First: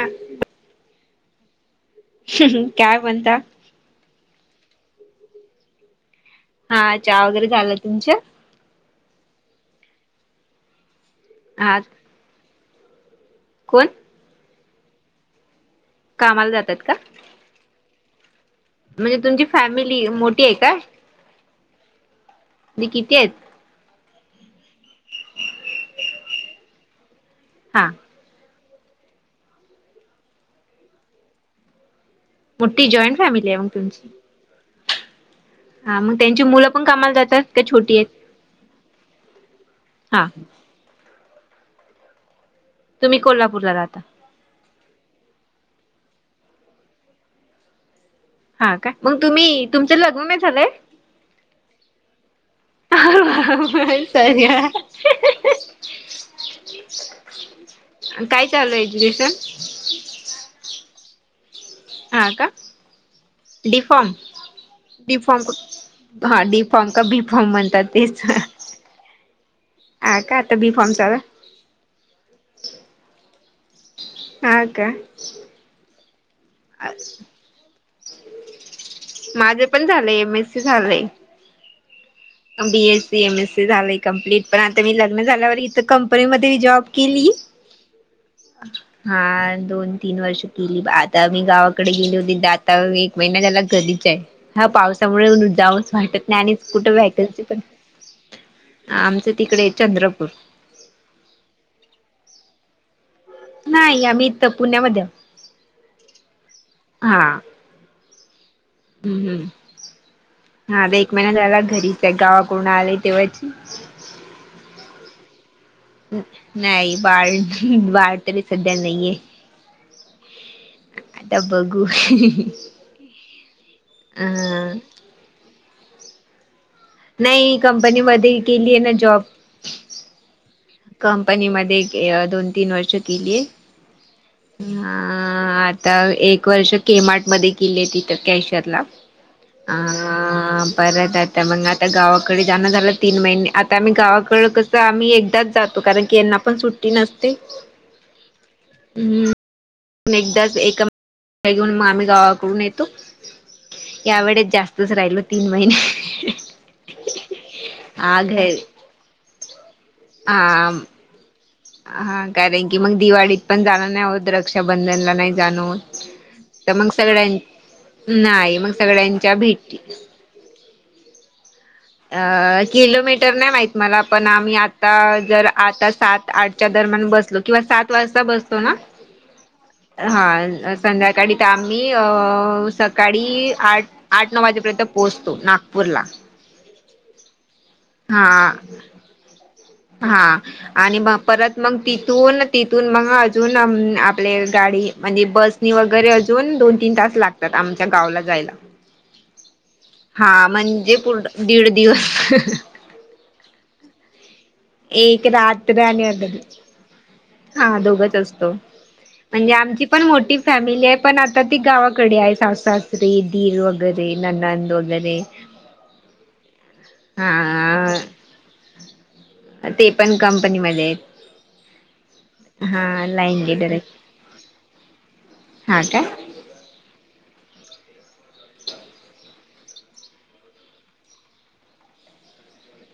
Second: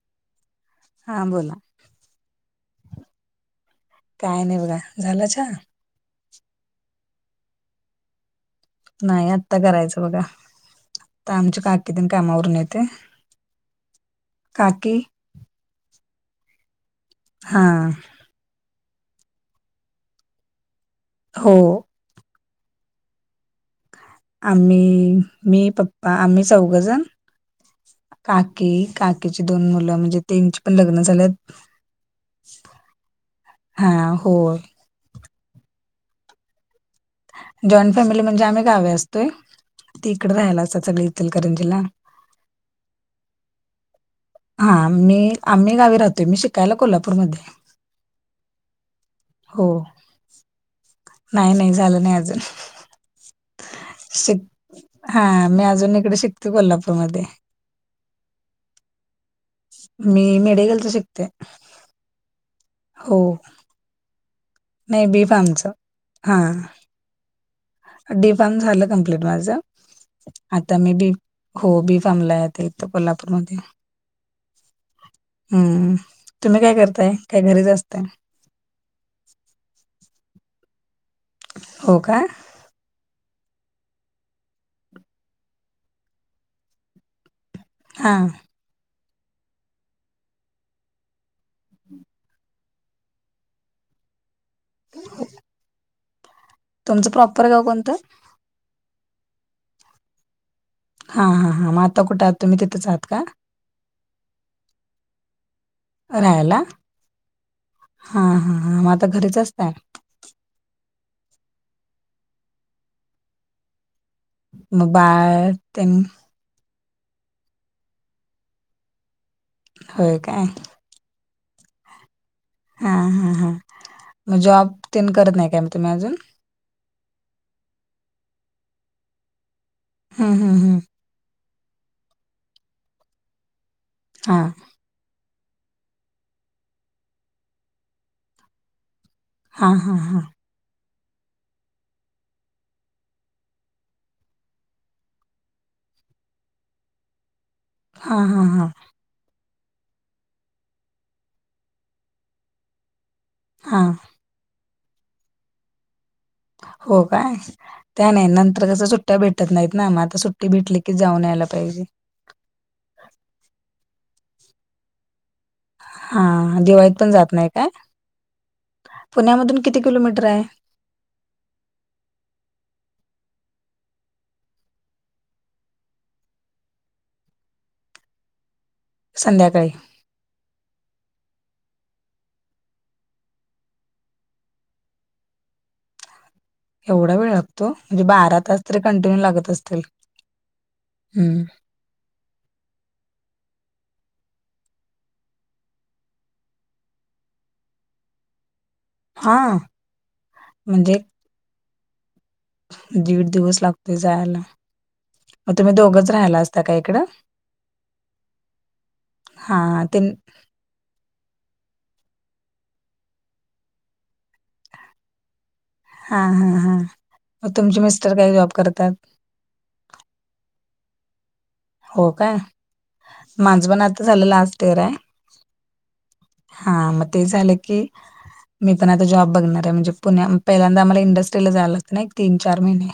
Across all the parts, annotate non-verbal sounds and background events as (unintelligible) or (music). हं हा बोला हं. काय म्हणता? काय नाही बघा. झालं चहा? हा चहा वगैरे झालं. तुमचं? नाही. आत्ता करायचं बघा. आता आमच्या हा काकी तेन कामावरून येते. कोण? काकी. कामाला जात्यात का? हां. म्हणजे, तुमची फॅमिली मोठी आहे काय? हो. तरी किती आहेत? आम्ही मी पप्पा आम्ही चौघ जण हां. काकी, काकीची दोन मुलं म्हणजे, त्यांची पण लग्न झाल्यात. मोठी जॉइंट फॅमिली आहे मग हा तुमची. होय. हां. मग त्यांची मुलं पण कामाला जात्या जॉईंट फॅमिली म्हणजे, आम्ही गावी असतोय. ती हा. इकडे राहायला असतात सगळे इचलकरंजीला. तुम्ही कोल्हापूरला राहता? हां. मी आम्ही गावी राहतोय. मी शिकायला कोल्हापूरमध्ये हाय. हां का? मग तुम्ही तुमचं लग्न नाही झालंय? नाही नाही झालं नाही अजून. शिक सॉरी हा. हां. मी अजून इकडे शिकतो कोल्हापूरमध्ये. (inaudible) आणि काय चालू आहे एज्युकेशन? मी मेडिकलच शिकते. हा का? हो. डी नाही. बी फार्म च. हां. डी फार्म का बी फार्म म्हणतात. तेच डी फार्म झालं कम्प्लीट माझं हां. का आता बी फार्म चालूय? हो. बी फार्मला आहे इथ कोल्हापूरमध्ये. हां का? हं. तुम्ही काय करताय? काय घरीच असताय? माझे पण झालंय एम एस सी झालंय. हो का? B AC, M S C झालय कंप्लीट. पण आता मी लग्न झाल्यावर इथ कंपनीमध्ये मी जॉब केली. हां. (inaudible) हां दोन तीन वर्ष केली. आता मी गावाकडे गेली होती. आता एक महिना झाला कधी च्या ह्या पावसामुळे जाऊनच वाटत नाही. आणि कुठं तुमचं व्हायकन्सी प्रॉपर पण गाव कोणतं आमचं तिकडे चंद्रपूर. हां हां हां. मग आता कुठ आहात तुम्ही? तिथेच आहात का? नाही. आम्ही इथ पुण्यामध्ये आहोत. हां. हां हां हा. मग, आता घरीच असताय? हां आता एक महिना झाला घरीच आहे. गावाकडून आले तेव्हाची मगं, बाळ तेन नाही बाळ बाळ तरी सध्या नाहीये. होय काय. आता बघू. हा हा हा. अ मग जॉब तेन करत नाही काय मग तुम्ही अजून? नाही कंपनी मध्ये केली आहे ना जॉब. हा हम हम. कंपनी मध्ये दोन तीन वर्ष केलीय हां. हा आता एक वर्ष केमार्ट मध्ये केली तिथ कॅशर ला. हा अ..... हा हा परत आता मग आता गावाकडे जाणं झालं तीन महिने आता आम्ही गावाकड कसं आम्ही एकदा च जातो, कारण की यांना पण सुट्टी नसते हा हा हा. हम्म एकदाच एका घेऊन मग आम्ही गावाकडून येतो- हा. या वेळेस जास्तच राहिलो तीन महिने. हो काय त्या हा नाही घ नंतर कस सुट्ट्या भेट भेटत नाही ना मग आता सुट्टी हा भेटली की जाऊन यायला पाहिजे. हा कारण की मग दिवाळीत पण जाण नाही होत रक्षाबंधनला नाही जाणं होत हा तर मग दिवाळीत पण जात सगळ्यां नाही काय नाही मग सगळ्यांच्या भेटी ड्राय अ किलोमीटर नाही माहित मला पण आम्ही आता जर आता सात आठच्या दरम्यान बसलो किंवा सात वाजता बसतो ना संध्याकाळी? हा. संध्याकाळी तर आम्ही अ सकाळी आठ आठ नऊ वाजेपर्यंत पोहोचतो नागपूरला. एवढा वेळ लागतो, म्हणजे बारा हा तास तरी कंटिन्यू लागत असतील हा आणि मग हम्म. परत मग तिथून तिथून मग अजून आपले गाडी म्हणजे बसनी वगैरे अजून दोन तीन तास लाग तात आमच्या गावला जायला. (inaudible) हा म्हणजे पुढ दीड दिवस. दीड दिवस लागतोय जायला. एक रात्र आणि (unintelligible) काय इकडं? हा दोघच असतो, म्हणजे हा आमची ते पण मोठी फॅमिली आहे पण आता ती गावाकडे आहे सास, सासरे दीर वैगेरे ननंद वैगेरे हा हा हा. मग तुमचे हा मिस्टर काय जॉब करतात? ते पण कंपनीमध्ये आहेत. हो काय हा लाईन माझं लिडर पण आहेत आता झालं लास्ट इयर आहे. हा काय हा मग ते झालं की मी पण आता जॉब बघणार आहे, म्हणजे पु पहिल्यांदा आम्हाला इंडस्ट्रीला जायला लागतंयनी एक तीन चार महिने.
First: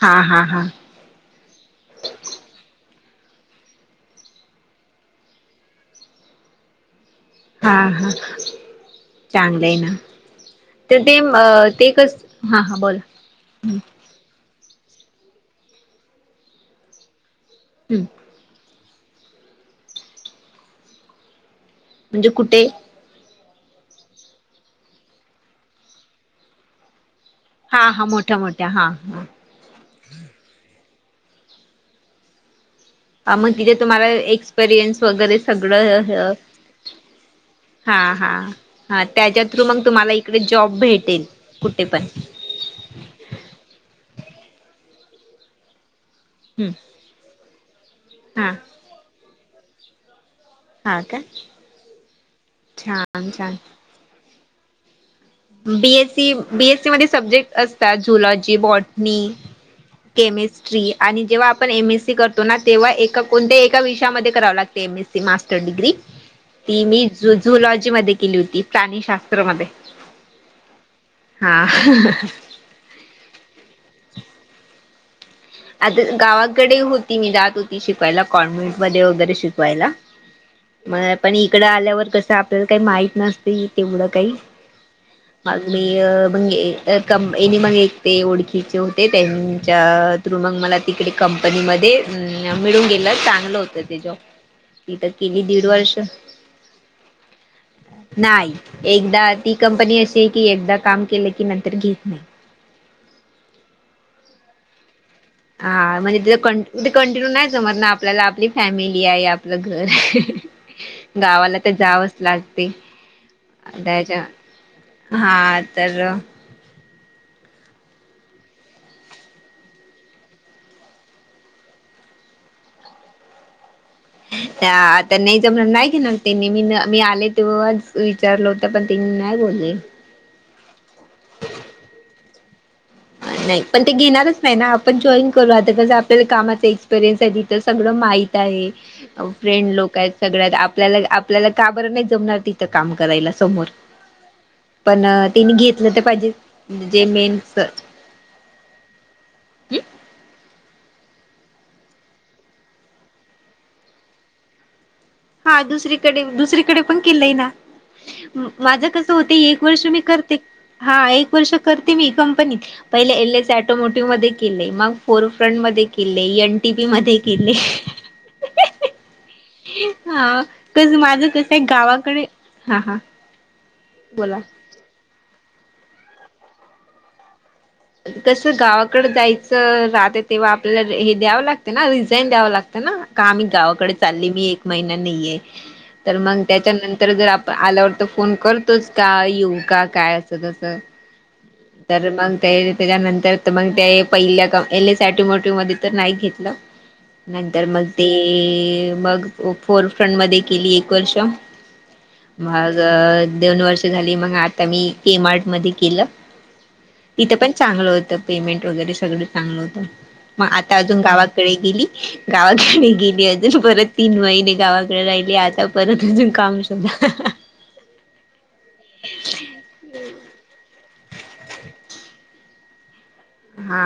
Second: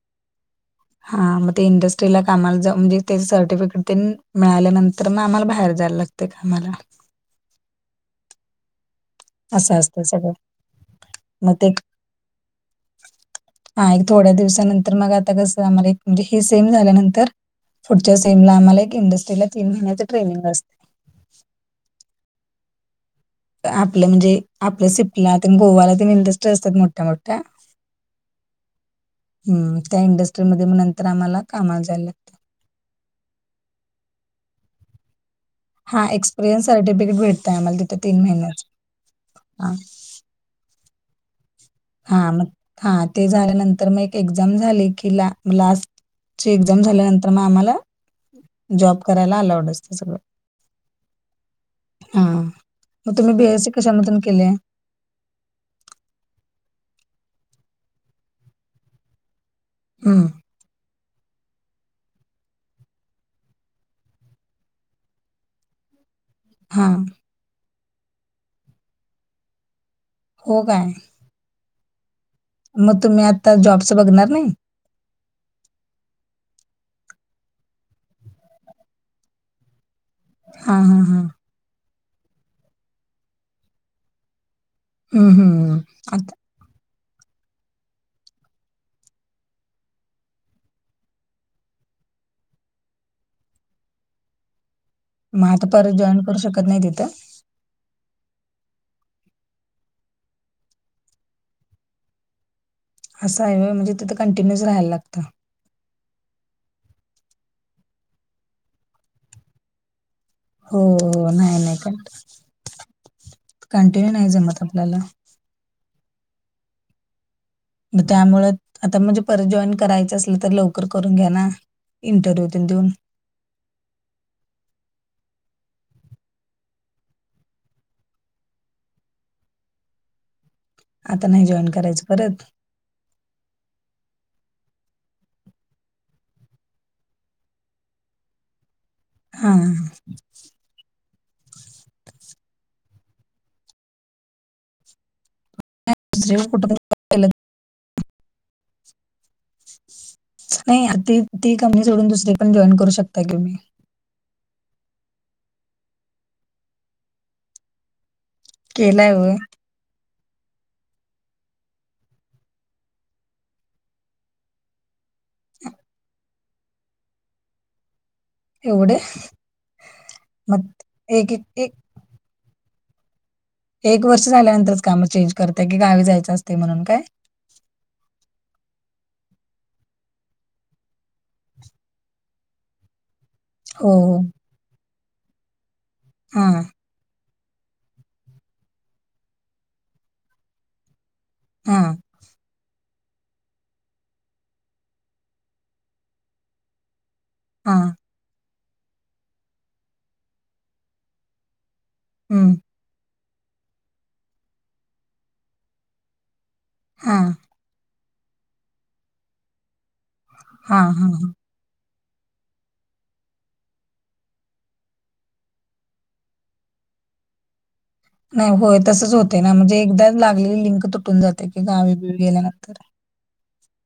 हा हा हां. हा. मग ते इंडस्ट्रीला कामाला जा म्हणजे त्याची सर्टिफिकेट तेन मिळाल्यानंतर मग आम्हाला बाहेर जायला लागतय म्हण. हां हां चांगलं आहे असं नां असतं सगळं तरं ते ते कसं हां हां बोलां थोड्यां दिवसांनंतर मंग आंता कसं आम्हांला म्हणजे हे सेम झाल्यानंतर हम्म पुढं ते आम्हाला एक इंडस्ट्रीला तीनं महिन्यांची ट्रेनिंग असते म्हणजे कुंठे आपलं म्हणजे आपलं सिपला गोवांला ते मिलदस्ट असतांत मोठ्यां मोठ्यां हां हां मोठ्या मोठ्या हां हां हम्मं त्यां इंडस्ट्रीमध्यें नंतर आम्हांला कामांला जांयला लागतं मंग तिथे तुम्हांला एक्सपिरियन्स वगैरें हा सगळं एक्सपिरियन्स सर्टिफिकेट भेटतंय आम्हाला तिथं हां तीन हां महिन्याचं हां त्यांच्या थ्रूं हा मंग तुम्हांला त्यां नां जॉब भेटेल कुंठे पंण हां मंग हां ते झाल्यानंतर मंग एक एक्झांम झाली की लां लांस्ट ची एक्झांम झाल्यानंतर मंग आम्हांला हां जॉब करांयला अलांवड असतं सगळं हा का हां मंग छान तुम्हीं छान बीएससी कशानं मधूंन केलेतं बीएससी बीएससी मध्यें सब्जेक्ट असतांत झुलॉजी बॉटनी हं, केमिस्ट ट्रीरी आणि जेव्हां आपणं एम एस सी करतो नां तेव्हां एकां कोणत्यां एकां विषयांमध्यें करावं लागतं M S C master degree (unintelligible) ती मी झुलॉजी मध्यें केली होती प्राणीशास्त्रमध्ये हो कायं हां हं हं मंग तुम्हीं आंता जॉबच बघणांर नाहीं आंता गावांकडे होती मी दांत होती शिकवांयला कॉन्व्हेंट मध्यें वगैरें शिकवांयला हां, हां, मलां हां. पणं इकडं आल्यांवर कसं आपल्यांला कांहीं माहित नसते तेवढं कांहीं हं, हं. देऊन आता बाकी मं कमं यांनीने मंग एक ते ओळखीचे होते त्यांच्या मंग मलां तिकडे कंपनी मं मिळूंन नं गेलं चांगलं होतं ते ज मी तरं केली मग दीड आता वर्ष परत जॉइन करू शकत नाही तिथं? नाहीं एकदां ती कंपनी अशी आहे की एकदां कायं केलं की नंतर घेतं नाऊही असं आहे म्हणंजेिथं कंटिन्यूसरहायलां लातं हां म्हणजे तिथं कं कंटिन्यू नाहीं समजं नां आपल्यांला आपली फॅमिली आहे आपलं घरं आहे हो, हो. गावांला नाही, तरं नाही. कंट जावंच लागते कंटिन्यू त्यांच्या नाही जमत आपल्याला. हां तरं मंग त्यामुळें आंता म्हणजे परंत जॉईन करायचं असलं तरर लवकरं करूंन घ्या ना इंटरव्यूं दिनऊ आंता नाहीं जमं नाहीं के ना त्यांनी मी मी आले तेंव्हा विचारल हो पणं ति नाहीं बोलली आंता नाहीं जॉईन करायचं परंत नाहीं पणं ते घेणांरचं नाहीं नां आपणं आपल्या जॉईन करूं आंता कसं आपल्यांला कामाचं एक्सपिरियनस आहे तिथं सगळं माहित हा फ्रेंड लोकं आहेतं सगळ्यांत आपल्यांला आपल्यांला काबर नाहीं जमणांर तिथं कामं करारायला समोर पणं तिने घेतं ते पाहिजे दुसरे कुठं जे केलंच मेन तोटंस नाहीं ते ती कंपनी सोडूंन दुसरी पणं कंपनी जॉईन करूं शकंता कुम्ही हा दुसरीकडे दुसरीकडे पण केलंय ना माझं केलाय कसं होत होय एक वर्ष मी करते हा एक वर्ष करते मी कंपनीत पहिले एल एस ऑटोमोटिव्ह मध्ये केलेय मग फोरफ्रंट मध्ये केले एनटीपी मध्ये केले. एवढे हा मग कस माझ एक एक कसये एक गावाकडे हा हा एक वर्ष बोला झाल्यानंतरच काम चेंज करताय की गावी जायचं असते म्हणून काय कसं गावाकड जायचं राहत, तेव्हा आपल्याला हे द्यावं लागत ना रिझाईन द्यावं लागत. ना का आम्ही हो गावाकडे हो चालली मी एक महिना नाहीेये तर मग हा त्याच्यानंतर जर आल्यावर तर फोन करतोच का येऊ का काय असं तसं हा तर मग ते त्याच्यानंतर मग ते पहिल्या एल एस ऑटोमोटिव्ह मध्ये तर नाही घेतलं. (inaudible) नंतर हा मग ते मग फोरफ्रंट मध्ये केली एक वर्ष हम्म मग दोन वर्ष झाली मग आता मी के मार्ट मध्ये केलं. हा तिथं पण चांगलं होतं पेमेंट वगैरे सगळं चांगलं होतं मग आता हा अजून हा हा गावाकडे गेली, गावाकडे गेली अजून परत तीन महिने गावाकडे राहिले आता परत अजून काम (inaudible) (inaudible) हा होय तसच होते ना म्हणजे एकदा लागलेली लिंक तुटून जाते की गावी बिवी गेल्यानंतर हा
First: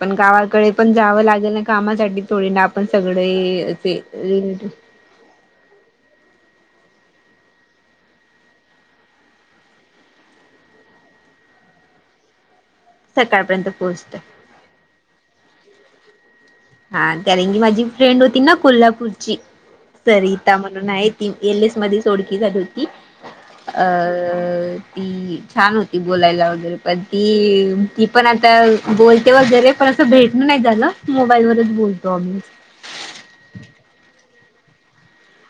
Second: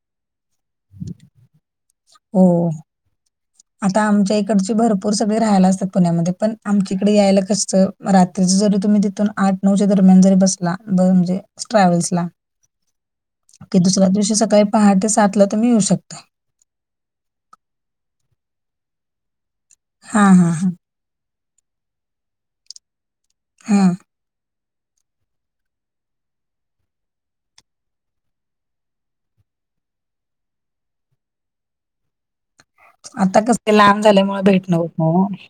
पण गावाकडे पण जावं लागेल ना कामासाठी थोडी ना हो आपण सगळे असे आता आमच्या रिलेटिव इकडची भरपूर पोर सगळे राहायला असतात पुण्यामध्ये पण आमच्या इकडे यायला कसं रात्रीच जरी तुम्ही तिथून आठ नऊ च्या दरम्यान जरी बसला म्हणजे ट्रॅव्हल्सला सकाळपर्यंत कि दुसऱ्या पोहोचतोय दिवशी सकाळी पहाटे सातला तुम्ही येऊ शकता. हा कारण की माझी फ्रेंड होती ना कोल्हापूरची हा हा सरिता हा म्हणून आहेत. ती एल एस मध्ये झाली होती अ हा ती छान होती बोलायला वगैरे पण ती ती पण आता बोलती वगैरे पण असं भेटण नाही झालं मोबाईल वरच बोलतो आम्ही आता कस लांब झाल्यामुळे भेटण होत नाही ना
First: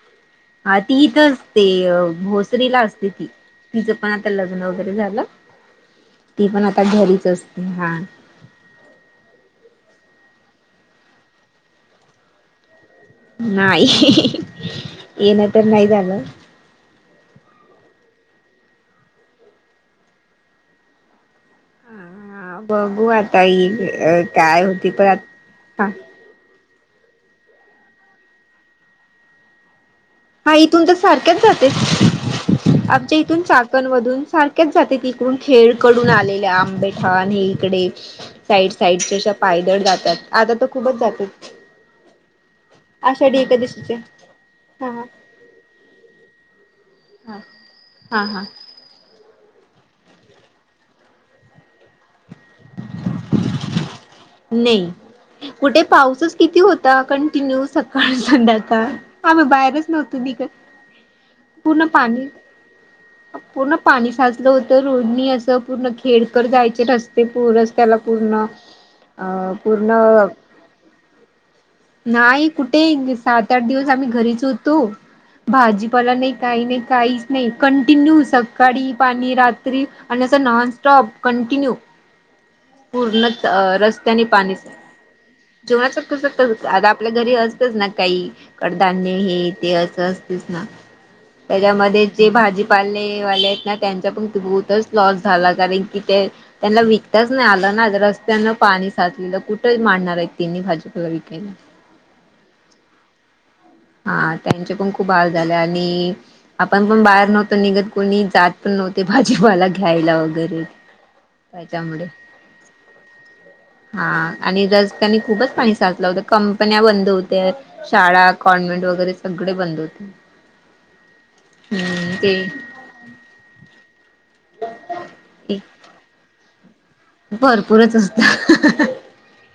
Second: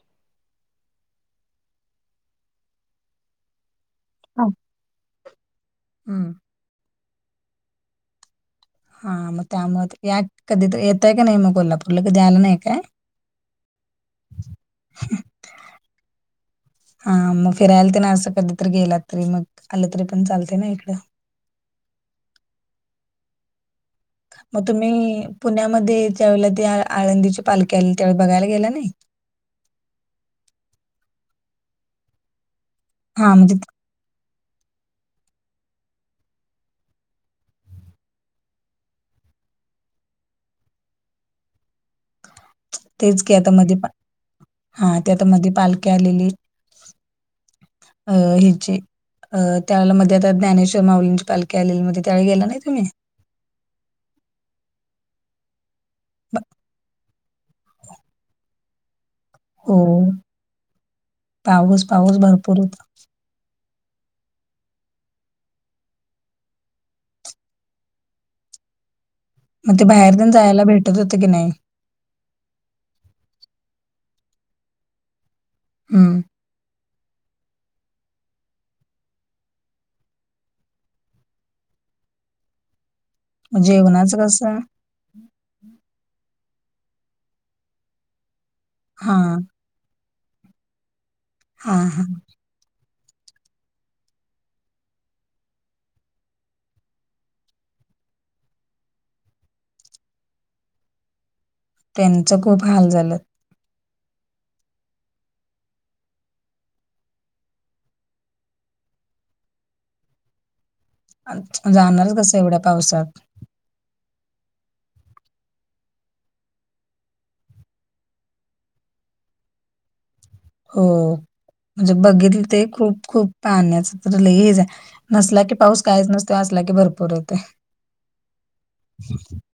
हा ती इथं असते भोसरीला असते ती तिचं पण आता ना. हा लग्न वगैरे झालं हम्म. ती पण आता घरीच असते हा हा मग त्यामुळ या कधी येतय का नाही मग कोल्हापूरला कधी आला नाही काय नाही येण तर नाही झालं. हा मग फिरायला तेन असं कधीतरी गेलात तरी मग आलं तरी पण चालत ना इकडं हा बघू आता येईल काय होती पण आ त्यावेळेला ते आळंदीची पालकी आली त्यावेळी बघायला गेला नाही. हा इथून तर सारख्याच जाते आमच्या हा इथून म्हणजे चाकणमधून सारख च जाते तिकडून खेड कडून आलेल्या आंबेठान हे इकडे साईड साईडच्या अशा पायदळ जातात आता तर खूपच जात्यात. तेच की आषाढी आता मध्ये पा- एकादशीच्या हा ते आत्ता मधी पालखी आलेली हा अ हा हा ह्याची अ त्यावेळेला मध्ये आता ज्ञानेश्वर माऊलींची पालखी आलेली मध्ये त्यावेळी गेला नाही तुम्ही नाही कुठे पाऊसच किती होता कंटिन्यू सकाळ संध्याकाळ आम्ही हो बाहेरच नव्हतो निघत पाऊस पूर्ण पाऊस पाणी भरपूर होता पूर्ण पाणी साचलं होतं रोडनी असं पूर्ण खेड कड जायचे रस्ते पूरस त्याला पूर्ण अ मग ते पूर्ण बाहेर पण जायला भेटत होत की नाही. नाही कुठे सात- आठ दिवस आम्ही घरीच होतो. भाजीपाला हम्म नाही काही नाही काहीच नाही, कंटिन्यू सकाळी पाणी रात्री आणि असं नॉनस्टॉप कंटिन्यू ह (inaudible) पूर्णच रस्ते कसं जेवणात (unintelligible) आता आपल्या घरी असतच ना काही कडधान्य हा हे ते असं असतेस ना, हा हा त्याच्यामध्ये जे भाजी वाले आहेत ना त्यांचा पण खूपच लॉस झाला. कारण कि ते त्यांना विकताच नाही आलं ना, रस्त्यान पाणी साचले कुठे मांडणार आहेत त्यांनी भाजीला विकायला. त्यांचं खूप हाल झालं. हा त्यांचे पण खूप हाल झाले आणि आपण पण बाहेर नव्हतो निघत कोणी, जात पण नव्हते भाजीपाला घ्यायला वगैरे त्याच्यामुळे जाणारच कसं एवढ्या पावसात? हा आणि रस्त्याने खूपच पाणी साचलं होतं. कंपन्या बंद होत्या शाळा कॉन्व्हेंट वगैरे सगळे बंद होते. हो, म्हणजे बघितले ते खूप खूप पाण्याचा तर लग जा, नसला की पाऊस काहीच नसतो असला की भरपूर भरपूरच असत. हम् (unintelligible)